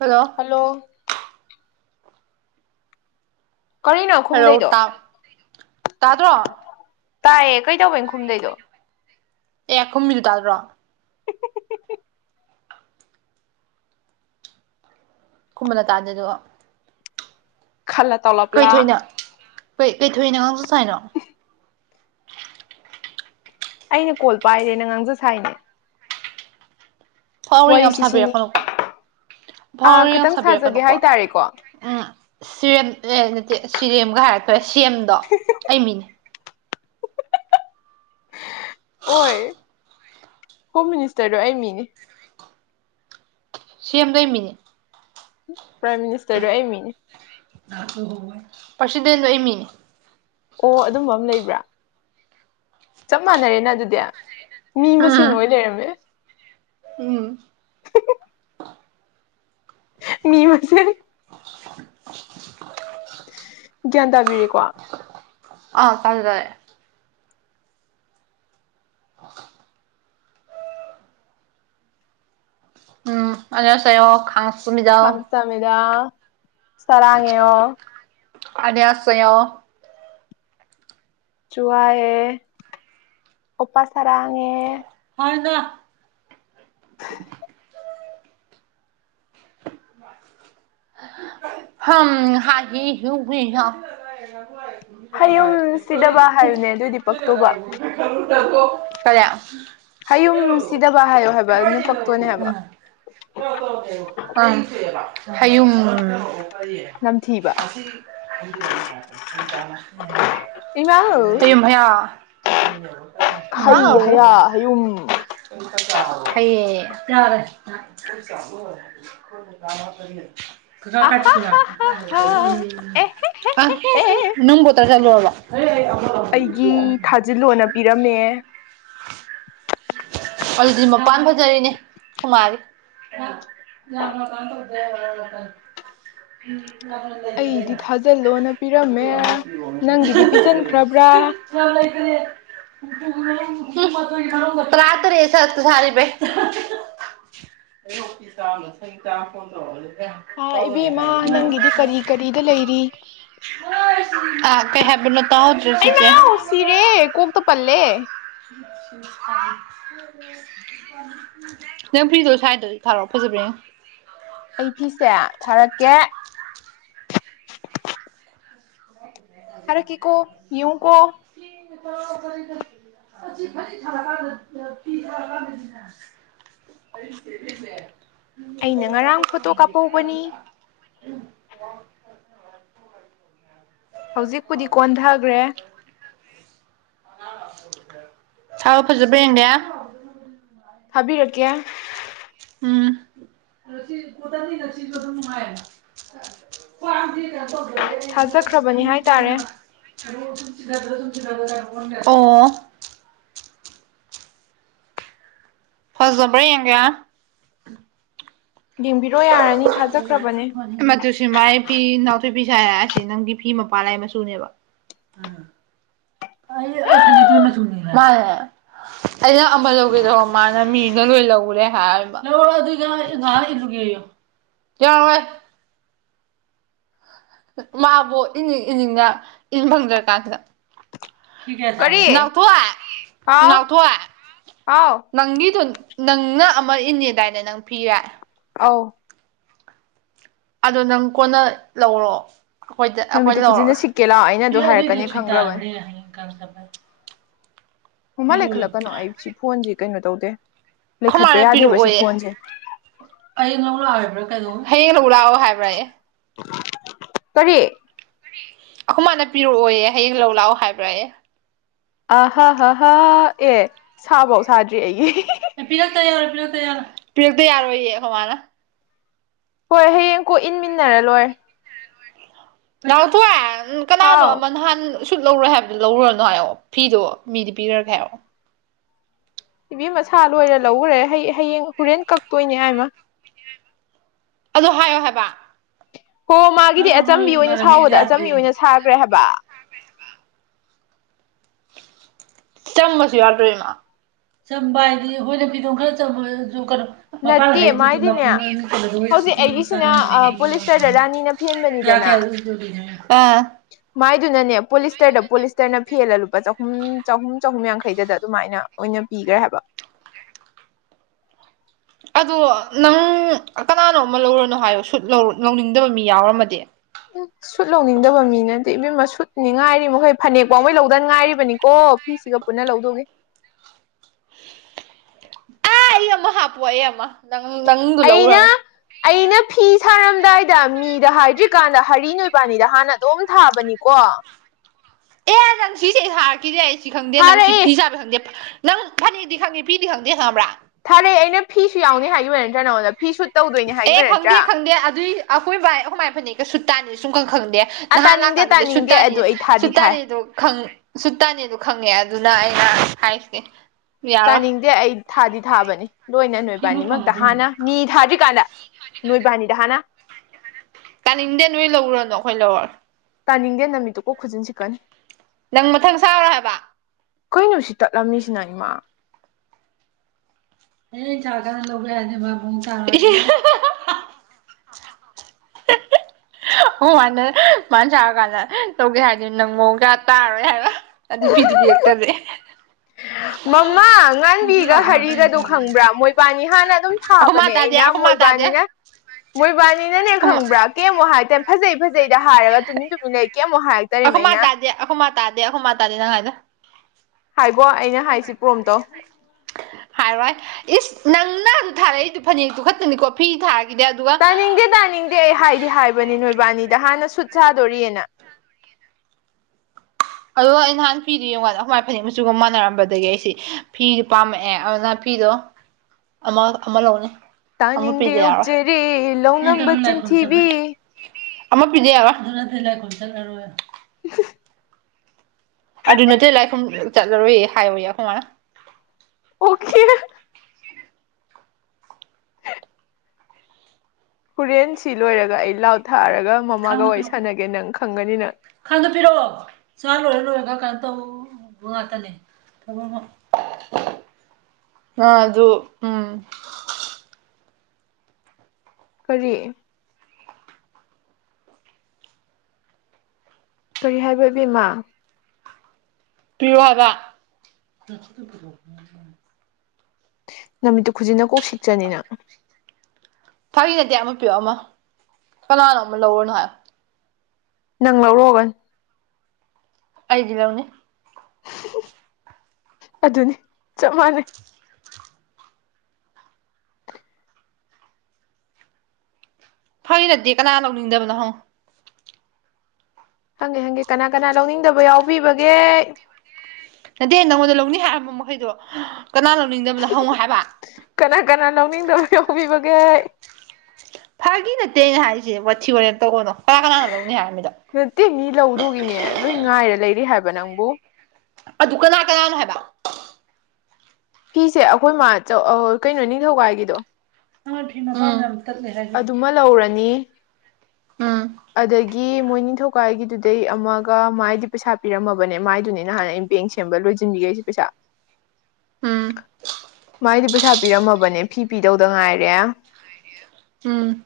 Hello hello ꯀꯔꯤꯅꯣ hello ꯈꯨꯝꯗꯩꯗꯣ ꯇꯥꯗ꯭ꯔꯣ ꯇꯥꯏꯌꯦ ꯀꯩꯗꯧꯕꯦꯅ ꯈꯨꯝꯗꯩꯗꯣ ꯑꯦ ꯑꯈꯨꯝꯕꯤꯗꯨ ꯇꯥꯗ꯭ꯔꯣ [unintelligible] ꯀꯨꯝꯕ ꯅꯇꯥꯗꯗꯣ ꯈꯜꯂ ꯇꯧꯂ ꯀꯩꯊꯣꯏꯅ ꯀꯩ ꯀꯩꯊꯣꯏꯅ ꯉꯥꯡꯆ ꯁꯥꯏꯅꯣ ꯑꯩꯅ ꯀꯣꯜ ꯄꯥꯏꯔꯦ ꯅ ꯉꯥꯡꯖꯦ ꯁꯥꯏꯅꯦ ꯐꯥꯎꯔꯦ ꯌꯥꯝ ꯋꯥꯔꯤꯁꯤ ꯁꯤꯅꯤ ꯁꯥꯕꯤꯔꯛꯀꯅꯨꯀꯣ ꯑ ꯈꯤꯇꯪ ꯁꯥꯖꯒꯦ ꯍꯥꯏꯇꯥꯔꯦꯀꯣ ꯎꯝ ꯁꯤꯔꯦꯝ ꯑꯦ ꯅꯠꯇꯦ ꯁꯤꯔꯦꯝꯒ ꯍꯥꯏꯔꯛꯇꯔꯦ ꯁꯤ ꯑꯝꯗꯣ ꯑꯩ ꯃꯤꯅꯦ ꯍꯣꯏ ꯍꯣꯝ ꯃꯤꯅꯤꯁꯇꯔꯗꯣ ꯑꯩ ꯃꯤꯅꯦ ꯁꯤ ꯑꯦꯃꯗꯣ ꯑꯩ ꯃꯤꯅꯤ ꯄ꯭ꯔꯥꯏꯝ ꯃꯤꯅꯤꯁꯇꯔꯗꯣ ꯑꯩ ꯃꯤꯅꯦ ꯄꯁꯤꯗꯦꯟꯗꯣ ꯑꯩ ꯃꯤꯅꯦ ꯑꯣ ꯑꯗꯨꯝꯕ ꯑꯃ ꯂꯩꯕ꯭ꯔꯥ ꯆꯞ ꯃꯥꯟꯅꯔꯦꯅ ꯑꯗꯨꯗꯤ ꯃꯤ ꯃꯁꯦꯟ ꯎꯝ ꯑꯣꯏ ꯂꯩꯔꯝꯃꯦ ꯎꯝ ꯃꯤ ꯃꯁꯦ ꯒ꯭ꯌꯥꯟ ꯇꯥꯕꯤꯔꯤꯀꯣ ꯑꯥ ꯇꯖꯥꯔꯦ [inaudible] ꯑꯅꯤꯌꯣ ꯁꯩꯌꯣ ꯈꯪꯁꯃꯤꯗ ꯈꯪꯁꯃꯤꯗꯥ ꯁꯔꯥꯉꯣ ꯑꯅꯤꯌꯥꯁꯣ ꯁꯩꯌ ꯆꯨꯋꯥ ꯑꯦ ꯑꯣꯄꯥ ꯆꯔꯉ ꯑꯦ [unintelligible] [unintelligible] ꯍꯝ [unintelligible] ꯍꯌꯨꯝ ꯁꯤꯗꯕ ꯍꯥꯏꯌꯨꯅꯦ ꯑꯗꯨꯏꯗꯤ ꯄꯛꯛꯇꯣꯧꯕ ꯀꯔꯤ ꯍꯌꯨꯝ ꯁꯤꯗꯕ ꯍꯥꯏꯌꯣ ꯍꯥꯏꯕ ꯑꯗꯨꯅ ꯄꯛꯇꯣꯏꯅꯦ ꯍꯥꯏꯕ ꯑ ꯅꯝꯊꯤꯕ ꯍꯌꯨꯝ [unintelligible] ꯏꯃꯥ ꯍꯥꯌꯨꯝ ꯍꯩ ꯍꯌꯥ ꯍꯌꯨꯝ ꯍꯩꯌꯥ ꯍꯌꯦ ꯌꯥꯔꯦ ꯀꯖ ꯀꯥꯏ ꯆ ꯑꯍꯥ ꯍꯥ ꯇꯂ ꯍꯥ ꯍꯥ ꯑ ꯍꯦ ꯍꯦ ꯑꯦꯍꯦ ꯅꯒꯣ ꯇ꯭ꯔ ꯆꯂꯣꯜꯕ ꯑꯦ ꯑ ꯑꯩꯒꯤ ꯊꯥꯖꯤꯜꯣꯅ ꯄꯤꯔꯝꯃꯦ ꯍꯧꯜꯗꯤ ꯃꯄꯥꯟ ꯐꯖꯔꯤꯅꯦ ꯈꯨꯃꯥꯔꯤ ꯑ ꯌꯥꯝ ꯂ ꯀꯅ ꯇꯧꯗꯀ ꯑꯩꯗꯤ ꯊꯥꯖꯤꯜꯂꯣꯅ ꯄꯤꯔꯝꯃꯦ ꯅꯪꯒꯤꯗꯤ ꯄꯤꯖꯟꯈ꯭ꯔꯕ꯭ꯔꯥ [unintelligible] ꯆ ꯂꯩꯗꯒꯤꯅꯦ ꯔꯇꯔꯦ ꯁꯠꯇ ꯁꯔꯤ ꯄꯩ ꯑꯦ ꯑꯣ ꯆꯥꯅ ꯁ ꯆꯥ ꯐꯗ꯭ꯔꯣ ꯍꯥ ꯑꯣ ꯎ ꯏꯕꯦꯝꯃ ꯅꯪꯒꯤꯗꯤ ꯀꯔꯤ ꯀꯔꯤꯗ ꯂꯩꯔꯤ ꯑ ꯀꯩ ꯍꯥꯏꯦꯕ ꯅ ꯇ ꯍꯧꯗ꯭ꯔꯁꯤꯁꯦ ꯁꯤꯤꯔꯦ ꯀꯣꯝꯇ ꯄꯜꯂꯦ ꯍ ꯅꯪ ꯐ꯭ꯔꯤꯗꯣ ꯁꯥꯏꯗꯗꯤ ꯊꯥꯔꯛ ꯐꯖꯕ꯭ꯔꯦꯅꯦ ꯑꯩ ꯐꯤꯁꯦ ꯊꯥꯔꯛꯀꯦ ꯐꯔꯦ ꯀ ꯀꯣ ꯌꯎ ꯀꯣ [inaudible] ꯆꯔꯤ [unintelligible] [inaudible] ꯐ ꯊꯔꯗ ꯄ ꯊꯔꯗ [unintelligible] [inaudible] ꯀ ꯀꯔꯤꯗꯦ [unintelligible] [inaudible] ꯑꯩꯅ ꯉꯔꯥꯡ ꯐꯣꯇꯣ ꯀꯥꯞꯍꯧꯕꯅꯤ ꯍꯧꯖꯤꯛꯄꯨꯗꯤ ꯀꯣꯟꯊꯈ꯭ꯔꯦ ꯊꯥꯎ ꯐꯖꯕ꯭ꯔꯥ ꯌꯦꯡꯒꯦ ꯊꯥꯕꯤꯔꯛꯀꯦ ꯎꯝ ꯀꯅꯨꯡꯉ [unintelligible] [inaudible] ꯄ ꯀ ꯔꯦ ꯊꯥꯖꯈ꯭ꯔꯕꯅꯤ ꯍꯥꯏꯇꯥꯔꯦ ꯏ ꯑꯣ ꯐꯁꯕ꯭ꯔ ꯌꯥꯡ ꯌꯦꯡꯕꯤꯔꯣ ꯌꯥꯔꯅꯤ ꯊꯥꯖꯈ꯭ꯔꯕꯅꯦ ꯑꯗꯨ ꯁꯤ ꯃꯥꯏ ꯐꯤ ꯅꯥꯎꯊꯣꯏ ꯐꯤꯁ ꯍꯥꯏꯔꯁꯤ ꯅꯪꯒꯤ ꯐꯤ ꯃꯄꯥꯥꯟ ꯂꯩ ꯃꯆꯨꯅꯦꯕ ꯎ ꯑꯩ ꯑꯩ ꯐꯅꯦꯛꯛꯇꯣꯏ ꯃꯆꯨꯅꯤ ꯑꯩꯅ ꯑꯃ ꯂꯧꯒꯦꯗ ꯇꯧꯕ ꯃꯥꯅ ꯃꯤꯅ ꯂꯣꯏ ꯂꯧꯔꯦ ꯍꯥꯏ ꯉ ꯏꯔꯒꯤꯣ ꯀꯦ ꯃꯥꯕꯨ ꯏꯅꯤꯡ ꯏꯅꯤꯡꯅ ꯏꯟ ꯐꯪꯗ꯭ꯔ ꯀꯥꯟꯁꯤꯗ ꯀꯔꯤ ꯅꯥꯎ ꯊꯣꯏ ꯍꯥꯎ ꯅꯥꯑꯣ ꯊꯣꯏ꯫ ꯍꯥꯎ ꯅꯪꯒꯤꯗꯣ ꯅꯪꯅ ꯑꯃ ꯏꯅꯦꯗꯥꯏꯅꯦ ꯅꯪ ꯐꯤꯔꯦ ꯑꯧ ꯑꯗꯣ ꯅꯪ ꯀꯣꯟꯅ ꯂꯧꯔꯣ ꯑꯩꯈꯣꯏꯗ ꯑꯩꯈꯣꯏ ꯅꯨꯃꯤꯠꯇꯨ ꯈꯨꯖꯤꯟꯅ ꯂꯧꯔꯒ ꯁꯤꯛꯀꯦ ꯂꯥꯎ ꯑꯩꯅ ꯑꯗꯨ ꯍ ꯑꯗꯨꯑꯣꯏꯗꯤ ꯍꯥꯏꯔꯛꯀꯅꯤ ꯁꯨ ꯈꯪꯈ꯭ꯔꯕꯅꯤ ꯇꯥꯔ ꯍꯌꯦꯡꯀꯄ [unintelligible] ꯃꯃ ꯂꯩꯈꯠꯂꯛꯀꯅꯣ ꯑꯩ ꯁꯤ ꯐꯣꯟꯁꯤ ꯀꯩꯅꯣ ꯇꯧꯗꯦ ꯈꯣꯏꯃꯥꯅ ꯂꯩꯈꯠꯄ ꯌꯥꯗꯦꯕ ꯁꯤ ꯄꯤꯔꯛꯑꯣꯌꯦ ꯐꯣꯟꯁꯦ ꯍꯌꯦꯡ ꯂꯧ ꯂꯥꯛꯑꯣꯕ꯭ꯔꯥ ꯀꯩꯅꯗꯣ ꯍꯌꯦꯡ ꯂꯧ ꯂꯥꯛꯑꯣ ꯍꯥꯏꯕ꯭ꯔꯥ ꯑꯦ ꯀꯔꯤ ꯑꯩꯈꯣꯏ ꯃꯥꯅ ꯄꯤꯔꯛꯑꯣꯌꯦ ꯍꯌꯦꯡ ꯂꯧ ꯂꯥꯛꯑꯣ ꯍꯥꯏꯕ꯭ꯔꯥ ꯑꯦ ꯑ ꯍ ꯍꯥ ꯍꯥꯥ ꯑꯦ ꯁꯥꯕꯧ ꯁꯥꯗ꯭ꯔꯤ ꯑꯩꯒꯤ ꯑꯦ ꯄꯤꯔꯛꯇ ꯌꯥꯔꯣꯏ ꯄꯤꯔꯛꯇ ꯌꯥꯔꯣꯏ ꯄꯤꯔꯛꯇ ꯌꯥꯔꯣꯏꯌꯦ ꯍꯃꯅ ꯍꯣꯏ ꯍꯌꯦꯡ ꯀꯣꯛ ꯏꯟꯃꯤꯟꯅꯔ ꯂꯣꯏꯔꯦ ꯅꯥꯎꯊꯑꯦ ꯀꯅꯥꯅꯣ ꯍꯥꯎ ꯑꯃ ꯅꯍꯥꯟ ꯁꯨꯠ ꯂꯧꯔꯣꯏ ꯍꯥꯏꯕꯗꯨꯣ ꯂꯧꯔꯨꯔꯅꯨ ꯍꯥꯏꯔꯛꯑꯣ ꯐꯤꯗꯣ ꯃꯤꯗꯤ ꯄꯤꯔꯒꯦ ꯍꯥꯏꯔꯛꯑꯣ ꯇꯤꯚꯤ ꯃꯁꯥ ꯂꯣꯏꯔ ꯂꯧꯈꯔꯦ ꯍꯌꯦꯡ ꯍꯣꯔꯦꯟ ꯀꯛꯇꯣꯏꯅꯦ ꯍꯥꯏꯃ ꯑꯗꯣ ꯍꯥꯏꯌꯣ ꯍꯥꯏꯕ ꯍꯣ ꯃꯥꯒꯤꯗꯤ ꯂꯧꯔꯨꯔꯅꯨ ꯅꯣꯏ ꯑꯆꯝꯕꯤ ꯑꯣꯏꯅ ꯏꯃꯥꯟꯅꯕꯤꯅ ꯁꯥꯎꯕꯗ ꯑꯆꯝꯕꯤ ꯌꯥꯗ꯭ꯔꯦꯌꯦ ꯑꯣꯏꯅ ꯁꯥꯈ꯭ꯔꯦ ꯍꯥꯏꯕ ꯆꯝꯕꯁꯨ ꯌꯥꯗꯣꯏꯃ ꯆꯝꯕ ꯍꯥꯏꯗꯤ ꯑꯩꯈꯣꯏꯅ ꯐꯤꯗꯣꯝ ꯈꯔ ꯆꯝꯕꯁꯨ ꯀꯩꯅꯣ ꯃꯄꯥꯥꯟ ꯅꯠꯇꯦ ꯍꯩꯗꯨꯗꯤ ꯃ ꯃꯥꯏꯗꯤꯅꯦ ꯍꯧꯖꯤꯛ ꯀꯗꯖꯤꯁꯨꯇ ꯑꯩꯒꯤꯁꯤꯅ ꯑ ꯆꯥꯟꯅꯔꯝꯃꯦꯗ ꯄꯣꯂꯤꯁꯇꯔꯗ ꯔꯥꯅꯤꯅ ꯌꯥ ꯐꯦꯟꯕꯅꯤꯗꯅ ꯀꯌꯥ [unintelligible] [inaudible] ꯃꯥꯏꯗꯨꯅꯅꯦ ꯄꯣꯂꯤꯁꯇꯔꯗ ꯄꯣꯂꯤꯁꯇꯔꯅ ꯐꯦꯜꯂ ꯂꯨꯄꯥ ꯆꯍꯨꯝ ꯆꯍꯨꯝ ꯆꯍꯨꯝ ꯌꯥꯡꯈꯩꯗꯗ ꯑꯗꯨꯃꯥꯏꯅ ꯑꯣꯏꯅ ꯄꯤꯈ꯭ꯔꯦ ꯍꯥꯏꯕ ꯑꯗꯣ ꯅꯪ ꯀꯅꯥꯅꯣ ꯑꯃ ꯂꯧꯔꯅꯨ ꯍꯥꯏꯌꯣ ꯁꯨꯠ ꯂꯧꯅꯤꯡꯗꯕ ꯃꯤ ꯌꯥꯎꯔꯝꯃꯗꯤ ꯎ [unintelligible] [inaudible] ꯁꯨꯠ ꯂꯧꯅꯤꯡꯗꯕ ꯃꯤꯅꯠꯇꯦ ꯏꯕꯦꯝꯃ ꯁꯨꯠꯅꯤꯡꯉꯥꯏꯔꯤ ꯃꯈꯣꯏ ꯐꯅꯦꯛ ꯐꯥꯎꯉꯩ ꯂꯧꯗꯅꯤ ꯉꯥꯏꯔꯤꯕꯅꯤꯀꯣ ꯐꯤꯁꯤꯒ ꯄꯨꯟꯅ ꯂꯧꯗꯧꯒꯦ ꯑꯥ ꯑꯩ ꯑꯃ ꯍꯥꯞꯄꯨ ꯑꯩ ꯑꯃ ꯅꯪ ꯅꯪꯗꯨ ꯑꯩꯅ ꯂꯧꯔꯅꯨ ꯑꯩꯅ ꯐꯤ ꯁꯥꯔꯝꯗꯥꯏꯗ ꯃꯤꯗ ꯍꯥꯏꯗ꯭ꯔꯤꯀꯥꯟꯗ ꯍꯔꯤ ꯅꯣꯏꯕꯥꯅꯤꯗ ꯍꯥꯟꯅ ꯑꯗꯨꯝ ꯊꯥꯕꯅꯤꯀꯣ ꯑꯦ ꯅꯪ ꯁꯤꯁꯦ ꯑꯩ ꯁꯥꯔꯛꯈꯤꯗꯦ ꯑꯩ ꯁꯤ ꯈꯪꯗꯦ ꯅꯪ ꯁꯤ ꯊꯥꯔꯛꯏ ꯐꯤ ꯁꯥꯥꯕ ꯈꯪꯗꯦ ꯅꯪ ꯐꯅꯤꯗꯤ ꯈꯪꯉꯤ ꯄꯤꯗꯤ ꯈꯪꯗꯦ ꯈꯪꯉꯕ꯭ꯔꯥ ꯊꯥꯔꯛꯦ ꯑꯩꯅ ꯐꯤꯁꯨ ꯌꯥꯎꯅꯤ ꯍꯥꯏꯒꯤ ꯑꯣꯏ ꯅꯠꯇ꯭ꯔꯥ ꯅꯉꯣꯟꯗ ꯐꯤꯁꯨ ꯑꯦ ꯈꯪꯗꯦ ꯈꯪꯗꯦ ꯑꯗꯨꯏ ꯑꯀꯣꯏꯕ ꯑꯗꯨꯃꯥꯏꯅ ꯐꯅꯦꯛ ꯀꯩ ꯁꯨ ꯇꯥꯅꯤ ꯁꯨꯝ ꯀꯪ ꯈꯪꯗꯦ ꯑ ꯅꯍꯥꯟ ꯇꯥꯅꯤꯡꯗꯦ ꯂꯥꯛꯀꯥꯟꯗꯨꯗ ꯇꯥꯅꯤꯡꯗꯦ ꯁꯨꯇꯥꯅꯤ ꯑꯗꯣ ꯑꯩ ꯊꯥꯗꯤ ꯊꯥꯏ ꯁꯨꯇꯥꯅꯤꯗꯣꯪ ꯁꯨ ꯇꯅꯦꯗ ꯈꯪꯉꯦ ꯑꯗꯨꯅ ꯑꯩꯅ ꯍꯥꯏꯁꯦ ꯌꯥꯔꯣꯏ ꯇꯥꯅꯤꯡꯗꯦ ꯑꯩ ꯊꯥꯗꯤ ꯊꯥꯕꯅꯤ ꯂꯣꯏꯅ ꯅꯣꯏꯕꯥꯅꯤꯃꯛꯇ ꯍꯥꯟꯅ ꯃꯤ ꯊꯥꯗ꯭ꯔꯤꯀꯥꯟꯗ ꯅꯣꯏꯕꯥꯅꯤꯗ ꯍꯥꯟꯅ ꯇꯥꯅꯤꯡꯗꯦ ꯅꯣꯏ ꯂꯧꯔꯅꯣ ꯑꯩꯈꯣꯏ ꯂꯧꯔ ꯇꯥꯅꯤꯡꯗꯦ ꯅꯨꯃꯤꯠꯇꯨ ꯀꯣ ꯈꯨꯖꯤꯟꯁꯤꯀꯟ ꯅꯪ ꯃꯊꯪ ꯁꯥꯎꯔꯣ ꯍꯥꯏꯕ ꯀꯨꯣꯏꯩꯅꯣ ꯁꯤ ꯇꯠꯂꯝꯃꯤꯁꯤꯅ ꯏꯃꯥ ꯑꯦ ꯆꯥ ꯀꯅ ꯂꯧꯧꯕꯦ ꯍꯥꯏꯅꯦꯕꯕꯨꯡ ꯆꯥꯔ [unintelligible] [inaudible] [unintelligible] [inaudible] ꯑꯣ ꯃꯥꯅ ꯃꯥꯅ ꯆꯥꯔ ꯀꯥꯟꯗ ꯇꯧꯒꯦ ꯍꯥꯏꯗꯨꯅꯤ ꯅꯪ ꯃꯑꯣꯡ ꯀꯌꯥ ꯇꯥꯔꯣꯏ ꯍꯥꯏꯔ ꯑꯗꯤ ꯐꯤꯗꯤꯕꯤꯔꯛꯇꯔꯦ ꯃꯃꯥ ꯉꯥꯟꯕꯤꯒ ꯂꯥꯛꯄ ꯉꯥꯛꯇ ꯑꯩꯅ ꯍꯔꯤꯒꯗꯨ ꯁꯥꯔꯤꯁꯦ ꯈꯪꯕ꯭ꯔꯥ ꯃꯣꯏꯕꯥꯅꯤ ꯍꯥꯟꯅ ꯑꯗꯨꯝ ꯑꯈꯣꯏ ꯊꯥꯕ ꯃꯥ ꯇꯥꯗꯦ ꯑꯩꯅ ꯑꯈꯣꯏ ꯃꯥ ꯇꯥꯗꯦ ꯃꯣꯏꯕꯥꯅꯤꯅ ꯃꯣꯏꯕꯥꯅꯤꯅꯅꯦ ꯑꯈꯣꯏ ꯈꯪꯕ꯭ꯔꯥ ꯀꯩꯃꯨꯛ ꯍꯥꯏꯛꯔꯦ ꯐꯖꯩ ꯐꯖꯩꯗ ꯍꯥꯏꯔꯒ ꯇꯨꯃꯤꯟ ꯇꯨꯝꯃꯤꯟ ꯂꯩ ꯀꯩꯃꯨꯛ ꯍꯥꯏꯔꯛꯇꯔꯤ ꯑꯩꯅ ꯑꯈꯣ ꯃꯥꯇꯥꯗꯦ ꯑꯈ ꯃꯥ ꯇꯗꯤꯅ ꯍꯥꯏꯗ ꯍꯥꯏꯕꯣ ꯑꯩꯅ ꯍꯥꯏꯁꯤ ꯄ꯭ꯔꯣꯝꯇꯣ ꯍꯥꯏꯔꯣꯏ ꯏꯁ ꯅꯪꯅ ꯑꯗꯨ ꯊꯥꯔꯛꯏꯗꯨ ꯐꯅꯦꯛꯇꯨ ꯈꯛꯇꯅꯤꯀꯣ ꯐꯤ ꯊꯥꯔꯒꯦ ꯇꯥꯅꯤꯡꯗꯦ ꯇꯥꯅꯤꯡꯗꯦ ꯑꯩ ꯍꯥꯏꯗꯤ ꯍꯥꯏꯕꯅꯦ ꯅꯣꯏꯕꯥꯅꯤꯗ ꯍꯥꯟꯅ ꯁꯨꯠ ꯁꯥꯗꯣꯔꯤꯑꯅ ꯑꯗꯣ ꯑꯩ ꯅꯍꯥꯟ ꯐꯤꯗꯨ ꯌꯦꯡꯀꯥꯟꯗ ꯍꯋꯥꯏ ꯐꯅꯦꯛ ꯃꯆꯨꯒ ꯃꯥꯟꯅꯔꯝꯕꯗꯒꯤ ꯑꯩꯁꯤ ꯐꯤꯗꯨ ꯄꯥꯝꯃꯛꯑꯦ ꯑꯗꯨꯅ ꯅꯨꯄꯤꯗꯣ ꯑꯃ ꯑꯃ ꯂꯧꯅꯤ ꯑꯃ ꯇꯥꯅꯤꯡꯗꯦ ꯄꯤꯖꯔ ꯑꯣꯛꯆꯔꯤ ꯂꯧꯅꯝꯕ ꯂ ꯆꯃꯦ ꯆꯤꯟꯊꯤꯕꯤ ꯑꯃ ꯄꯤꯖꯦ ꯑꯋꯥꯗꯨꯅ ꯊ ꯂꯩ ꯈ ꯆꯔꯦ ꯎ ꯑꯗꯨ ꯅꯠꯇꯦ ꯂꯥꯏꯈꯨꯝ ꯆꯠꯂꯔꯣꯏꯌꯦ ꯍꯥꯏꯌꯣ ꯌꯥ ꯀꯃꯥꯏꯅ ꯑꯣ ꯈꯔ ꯍꯣꯔꯦꯟꯁꯤ ꯂꯣꯏꯔꯒ ꯑꯩ ꯂꯥꯎ ꯊꯛꯔꯒ ꯃꯃꯥꯒ ꯋꯥꯔꯤ ꯁꯥꯟꯅꯒꯦ ꯅꯪ ꯈꯪꯒꯅꯤꯅ ꯈꯟꯗꯣꯛꯄꯤꯔꯛꯑꯣ ꯁꯥ ꯂꯣꯏꯔ ꯂꯣꯏꯔꯒ ꯀꯩꯅꯣ ꯇꯧꯕ ꯉꯥꯛꯇꯅꯦ ꯑ ꯑꯗꯨ ꯑꯗꯨ ꯎꯝ ꯀꯔꯤ ꯀꯔꯤ ꯍꯥꯏꯕ ꯏꯕꯤꯦꯝꯃꯥ ꯇ ꯋꯥꯗ ꯅꯨꯃꯤꯠꯇꯨ ꯈꯨꯖꯤꯟꯅ ꯀꯣꯛ ꯁꯤꯛꯆꯅꯤꯅ ꯐꯥꯒꯤꯅꯗꯤꯦ ꯑꯃ ꯄꯤꯌꯣ ꯑꯃ ꯀꯅꯥꯅꯣ ꯑꯃ ꯂꯧꯔꯅꯣ ꯍꯥꯏ ꯅꯪ ꯂꯧꯔꯛꯑꯣꯒ ꯑꯩꯗꯤ ꯂꯎꯅꯦ ꯑꯗꯨꯅꯤ ꯆꯞ ꯃꯥꯟꯅꯩ ꯐꯩ ꯅꯠꯇꯦ ꯀꯅꯥ ꯂꯧꯅꯤꯡꯗꯕꯅꯣꯍꯪ ꯍꯪꯒꯦ ꯍꯪꯒꯦ ꯀꯅꯥ ꯀꯅꯥ ꯂꯧꯅꯤꯡꯗꯕ ꯌꯥꯎꯕꯤꯕꯒꯦ ꯅꯠꯇꯦ ꯅꯪꯉꯣꯟꯗ ꯂꯧꯅꯤꯡ ꯍꯥꯏꯔꯤꯕ ꯃꯈꯩꯗꯣ ꯀꯅꯥ ꯂꯧꯅꯤꯡꯗꯕꯅꯣ ꯍꯪꯉꯣ ꯍꯥꯏꯕ ꯀꯅꯥ ꯀꯅꯥ ꯂꯧꯅꯤꯡꯗꯕ ꯌꯥꯎꯤꯕꯒꯦ ꯐꯥꯒꯤ ꯅꯠꯇꯦꯅ ꯍꯥꯏꯔꯤꯁꯦ ꯋꯥꯊꯤ ꯍꯣꯔꯦꯅ ꯇꯧꯕꯅꯣ ꯀꯔꯥ ꯀꯅꯥꯅ ꯂꯧꯅꯤ ꯍꯥꯏꯔꯃꯤꯗꯣ ꯅꯠꯇꯦ ꯃꯤ ꯂꯧꯗꯨꯒꯤꯅꯦ ꯂꯣꯏ ꯉꯥꯏꯔ ꯂꯩꯔꯤ ꯍꯥꯏꯕ ꯅꯪꯕꯨ ꯑꯗꯨ ꯀꯅꯥ ꯀꯅꯥꯅꯣ ꯍꯥꯏꯕ ꯐꯤꯁꯦ ꯑꯩꯈꯣꯏ ꯃꯥ ꯀꯩꯅꯣ ꯅꯤꯡꯊꯧꯀꯥꯏꯒꯤꯗꯣ ꯑꯦꯡꯅ ꯑꯗꯨꯃ ꯂꯧꯔꯅꯤ ꯎꯝ ꯑꯗꯒꯤ ꯃꯣꯏ ꯅꯤꯡꯊꯧꯀꯥꯏꯒꯤꯗꯨꯗꯩ ꯑꯃꯒ ꯃꯥꯏꯗꯤ ꯄꯩꯁꯥ ꯄꯤꯔꯝꯃꯕꯅꯦ ꯃꯥꯏꯗꯨꯅꯦ ꯅꯍꯥꯟ ꯑꯩ ꯕꯦꯡ ꯁꯦꯝꯕ ꯂꯣꯏꯁꯤꯟꯕꯤꯈꯩꯁꯤ ꯄꯁꯥ ꯍ ꯃꯥꯏꯗꯤ ꯄꯩꯁꯥ ꯄꯤꯔꯝꯃꯕꯅꯦ ꯐꯤ ꯄꯤꯗꯧꯗ ꯉꯥꯏꯔꯦ ꯎꯝ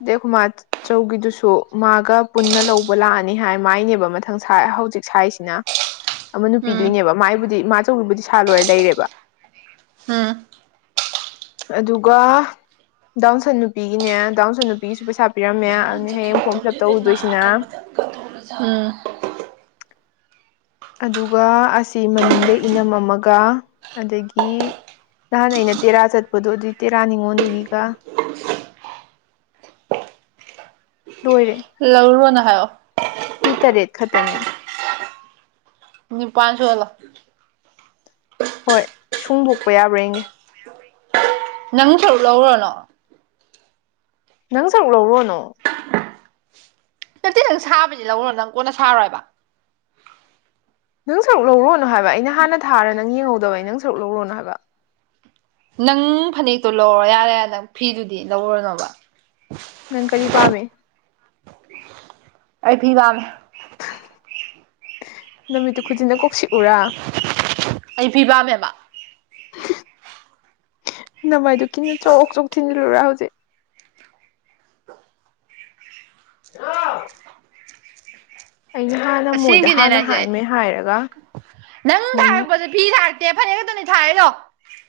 ꯗ ꯃꯥ ꯆꯧꯒꯤꯗꯨꯁꯨ ꯃꯥꯒ ꯄꯨꯟꯅ ꯂꯧꯕ ꯂꯥꯛꯑꯅꯤ ꯍꯥꯏ ꯃꯥꯏꯅꯦꯕ ꯃꯊꯪ ꯍꯧꯖꯤꯛ ꯁꯥꯏꯁꯤꯅ ꯑꯃ ꯎꯝ ꯅꯨꯄꯤꯗꯣꯏꯅꯦꯕ ꯃꯥꯏꯕꯨꯗꯤ ꯃꯥ ꯑꯆꯧꯕꯕꯨꯗꯤ ꯁꯥ ꯂꯣꯏꯔ ꯂꯩꯔꯦꯕ ꯎꯝ ꯑꯗꯨꯒ ꯗꯥꯎꯟꯁꯟ ꯅꯨꯄꯤꯒꯤꯅꯦ ꯗꯥꯎꯟꯁꯨ ꯅꯨꯄꯤꯒꯤꯁꯨ ꯄꯩꯁꯥ ꯄꯤꯔꯝꯃꯦ ꯑꯗꯨꯅꯦ ꯍꯌꯦꯡ ꯐꯣꯔꯝ ꯐꯤꯜ ꯑꯞ ꯇꯧꯨꯗꯣꯏꯁꯤꯅ ꯑꯝ ꯑꯗꯨꯒ ꯑꯁꯤ ꯃꯅꯤꯡꯗ ꯏꯅꯝ ꯑꯃꯒ ꯑꯗꯒꯤ ꯅꯍꯥꯟ ꯑꯩꯅ ꯇꯦꯔꯥ ꯆꯠꯄꯗꯣ ꯑꯗꯨꯏ ꯇꯦꯔꯥ ꯅꯤꯉꯣꯜꯗꯨꯒꯤꯒ ꯂꯣꯏꯔꯦ ꯂꯧꯔꯣꯅ ꯍꯥꯏꯔ ꯐꯤ ꯇꯔꯦꯠ ꯈꯛꯇꯅꯦ ꯃꯤ ꯄ ꯁ ꯋꯥꯂ ꯍꯣꯏ ꯁꯨꯡꯗꯣꯛꯄ ꯌꯥꯕ꯭ꯔꯥꯡꯒꯦ ꯅꯪ ꯁꯔꯨꯛ ꯂꯧꯔꯅꯣ ꯅꯪ ꯁꯔꯨꯛ ꯂꯧꯔꯣꯅꯣ ꯁꯤ ꯅꯪ ꯁꯥꯕꯁꯤ ꯂꯧꯔꯣ ꯅꯪ ꯀꯣꯟꯅ ꯁꯥꯔꯣꯏꯕ ꯅꯪ ꯁꯔꯨꯛ ꯂꯧꯔꯣꯅꯨ ꯍꯥꯏꯕ ꯑꯩꯅ ꯍꯥꯟꯅ ꯊꯥꯔ ꯅꯪ ꯌꯦꯡꯍꯧꯗꯕꯩ ꯅꯪ ꯁꯔꯛ ꯂꯧꯔꯣꯅꯨ ꯍꯥꯏꯕ ꯅꯪ ꯐꯅꯦꯛꯇꯣ ꯂꯧꯔꯣ ꯌꯥꯔꯦ ꯅꯪ ꯐꯤꯗꯨꯗꯤ ꯂꯧꯔꯅꯣꯕ ꯅꯪ ꯀꯔꯤ ꯄꯥꯝꯃꯦ ꯑꯩ ꯊꯤ ꯇꯥꯃꯦ ꯅꯨꯃꯤꯠꯇꯨ ꯈꯨꯖꯤꯟꯅ ꯀꯣꯛꯁꯤꯛꯎꯔꯥ ꯑꯩ ꯄꯤꯕꯝꯃꯦꯕ ꯅꯃꯥꯏꯗꯨꯣ ꯤꯟꯅ ꯆꯣꯛ ꯆꯣꯛ ꯊꯤꯟꯜꯂꯨꯔꯥ ꯍꯧꯖꯤꯛ ꯍꯂ ꯑ ꯑꯁꯦꯡꯒꯤꯅꯦꯅ ꯍꯥꯏꯁꯦ ꯅꯪ ꯃꯣꯏꯅ ꯍꯥꯏꯔꯛꯄꯁꯦ ꯐꯤ ꯂꯥꯥꯛꯇꯦ ꯐꯔ ꯑꯗꯨꯅꯤ ꯊꯥꯏꯔꯣ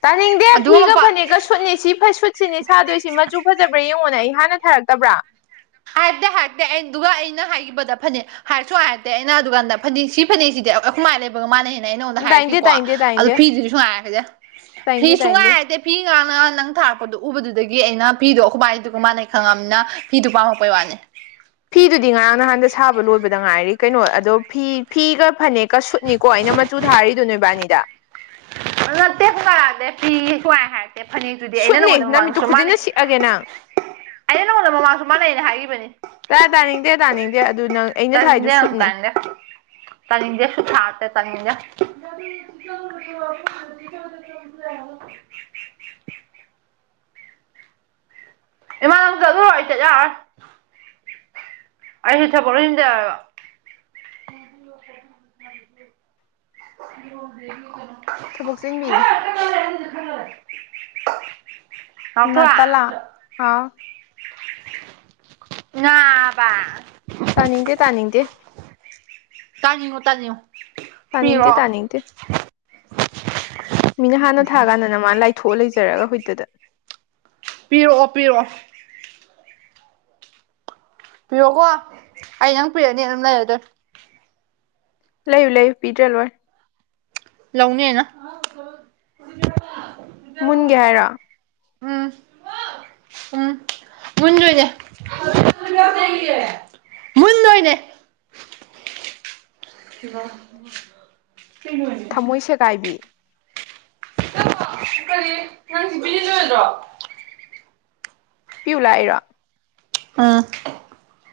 ꯇꯥꯅꯤꯡꯗꯦ ꯐꯤꯒ ꯐꯅꯦꯛꯒ ꯁꯨꯠꯅꯤ ꯁꯤ ꯐꯩ ꯁꯨ ꯁꯤꯅꯤ ꯁꯥꯗꯣꯏꯁꯤ ꯃꯆꯨ ꯐꯖꯕ꯭ꯔꯥ ꯌꯦꯡꯉꯣꯅꯦ ꯑꯩ ꯍꯥꯟꯅ ꯊꯔꯛꯇꯕ꯭ꯔꯥ ꯍꯥꯏꯇꯦ ꯍꯥꯏꯇꯦ ꯑꯩꯅ ꯑꯗꯨꯒ ꯑꯩꯅ ꯍꯥꯏꯈꯤꯕꯗ ꯐꯅꯦꯛ ꯍꯥꯏꯁꯨ ꯍꯥꯏꯔꯛꯇꯦ ꯑꯩꯅ ꯑꯗꯨꯀꯥꯟꯗ ꯐꯅꯦꯛ ꯁꯤ ꯐꯅꯦꯛꯁꯤꯗꯤꯥꯏ ꯂꯩ ꯃꯥꯟꯅꯦꯩꯅ ꯑꯩ ꯅꯉꯣꯟꯗ ꯇꯥꯏꯅꯤꯡꯗꯦ ꯍꯥꯏꯔꯛꯈꯤꯀꯣ ꯇꯥꯏꯅꯤꯡꯗꯦ ꯑꯗꯨ ꯇꯥꯏꯅꯤꯡꯗꯦ ꯐꯤꯗꯨꯗꯤ ꯁꯨꯡꯉꯥꯏꯔꯛꯁꯦ ꯐꯤ ꯇꯥꯏꯅꯤꯡꯗꯦ ꯁꯨꯡ ꯇꯥꯏꯅꯤꯡꯗꯦ ꯉꯥꯏꯔꯦ ꯐꯤ ꯉꯥꯅ ꯅꯪ ꯊꯥꯔꯛꯄꯗꯣ ꯎꯕꯗꯨꯗꯒꯤ ꯑꯩꯅꯤꯗ ꯑꯩꯈꯃꯥꯏꯗꯨꯒ ꯃꯥꯥꯟꯅꯩ ꯈꯪꯉꯝꯃꯤꯅ ꯐꯤꯗꯨꯣ ꯄꯥꯝꯃ ꯑꯩꯈꯣꯏ ꯋꯥꯅꯤ ꯐꯤꯗꯨꯗꯤ ꯉꯔꯥꯡ ꯅꯍꯥꯟꯗ ꯁꯥꯕ ꯂꯣꯏꯕꯗ ꯉꯥꯏꯔꯤ ꯀꯩꯅꯣ ꯑꯗꯣ ꯐꯤ ꯐꯤꯒ ꯐꯅꯦꯛꯀ ꯅꯤꯀꯣ ꯑꯩꯅ ꯃꯆꯨ ꯊꯥꯔꯤꯗꯨꯣ ꯅꯣꯏ ꯏꯕꯥꯅꯤꯗ ꯅꯦ ꯐ ꯀꯗꯦ ꯐꯤ ꯀꯋꯥ ꯍꯥꯏ ꯑꯦ ꯐꯅꯦꯦꯛꯛꯇꯨꯗꯤ ꯑꯩꯅ ꯁꯨꯠꯅꯤ ꯅꯪꯉꯣꯟꯗ ꯅꯃꯤꯠꯇꯨ ꯃꯃꯥꯡꯗꯁꯨ ꯈꯨꯖꯤꯟꯅ ꯃꯥꯥꯟꯅꯩ ꯁꯤꯛꯑꯒꯦ ꯅꯪ ꯑꯩꯅ ꯅꯪꯉꯣꯟꯗ ꯃꯃꯥꯡꯁꯨ ꯃꯥ ꯂꯩꯅꯦ ꯍꯥꯏꯈꯤꯕꯅꯤ ꯇꯥ ꯇꯥꯅꯤꯡꯗꯦ ꯇꯥꯅꯤꯡꯗꯦ ꯑꯗꯨ ꯅꯪ ꯑꯩꯅ ꯊꯥꯏꯗꯨ ꯇꯟꯒꯦ ꯁꯨꯠꯅꯤ ꯇꯒꯦ ꯇꯅꯤꯡꯖꯁꯨ ꯊꯦ ꯇꯉꯖ [inaudible] ꯏꯃꯒ ꯑꯗꯨꯔ ꯍꯥꯏꯥꯏꯇꯂ ꯑꯩ ꯏ ꯊ ꯄꯔꯁꯤꯗ [inaudible] ꯊꯕꯛ ꯆꯤꯟꯕꯤꯅꯦ [inaudible] ꯅꯠꯇꯂꯥ ꯍꯥꯎ ꯉꯕ ꯇꯥꯅꯤꯡꯗꯦ ꯇꯥꯅꯤꯡꯗꯦ ꯇꯥꯅꯤꯣ ꯇꯥꯅꯤꯣ ꯇꯥꯅꯤꯡ ꯅꯤꯡꯇꯦ ꯇꯥꯅꯤꯡꯇꯦ ꯃꯤꯅ ꯍꯥꯟꯅ ꯊꯥ ꯀꯥꯟꯗꯅ ꯃꯥ ꯂꯥꯏꯊꯣꯛꯑꯒ ꯂꯩꯖꯔꯒ ꯍꯨꯏꯠꯇꯨꯗ ꯄꯤꯔꯛꯑꯣ ꯄꯤꯔꯛꯑꯣ ꯄꯤꯔꯣꯀꯣ ꯑꯩ ꯅꯪ ꯄꯤꯔꯅꯤ ꯑꯗꯨꯝ ꯂꯩꯔꯗꯣꯏ ꯂꯩꯌꯨ ꯂꯩꯌꯨ ꯄꯤꯗ꯭ꯔ ꯂꯣꯏ ꯂꯥꯎꯅꯤꯅ ꯃꯨꯟꯒꯦ ꯍꯥꯏꯔꯣ ꯎꯝ ꯎꯝ ꯃꯟꯖꯨꯗꯦ ꯃꯟꯗꯣꯏꯅꯦ [unintelligible] ꯊꯃꯣꯏ ꯁꯦꯒꯥꯏꯕꯤ ꯀꯔꯤ ꯀ ꯑꯣꯏꯗ꯭ꯔꯣ ꯄꯤꯌꯨ ꯂꯑꯔꯣ ꯑꯥ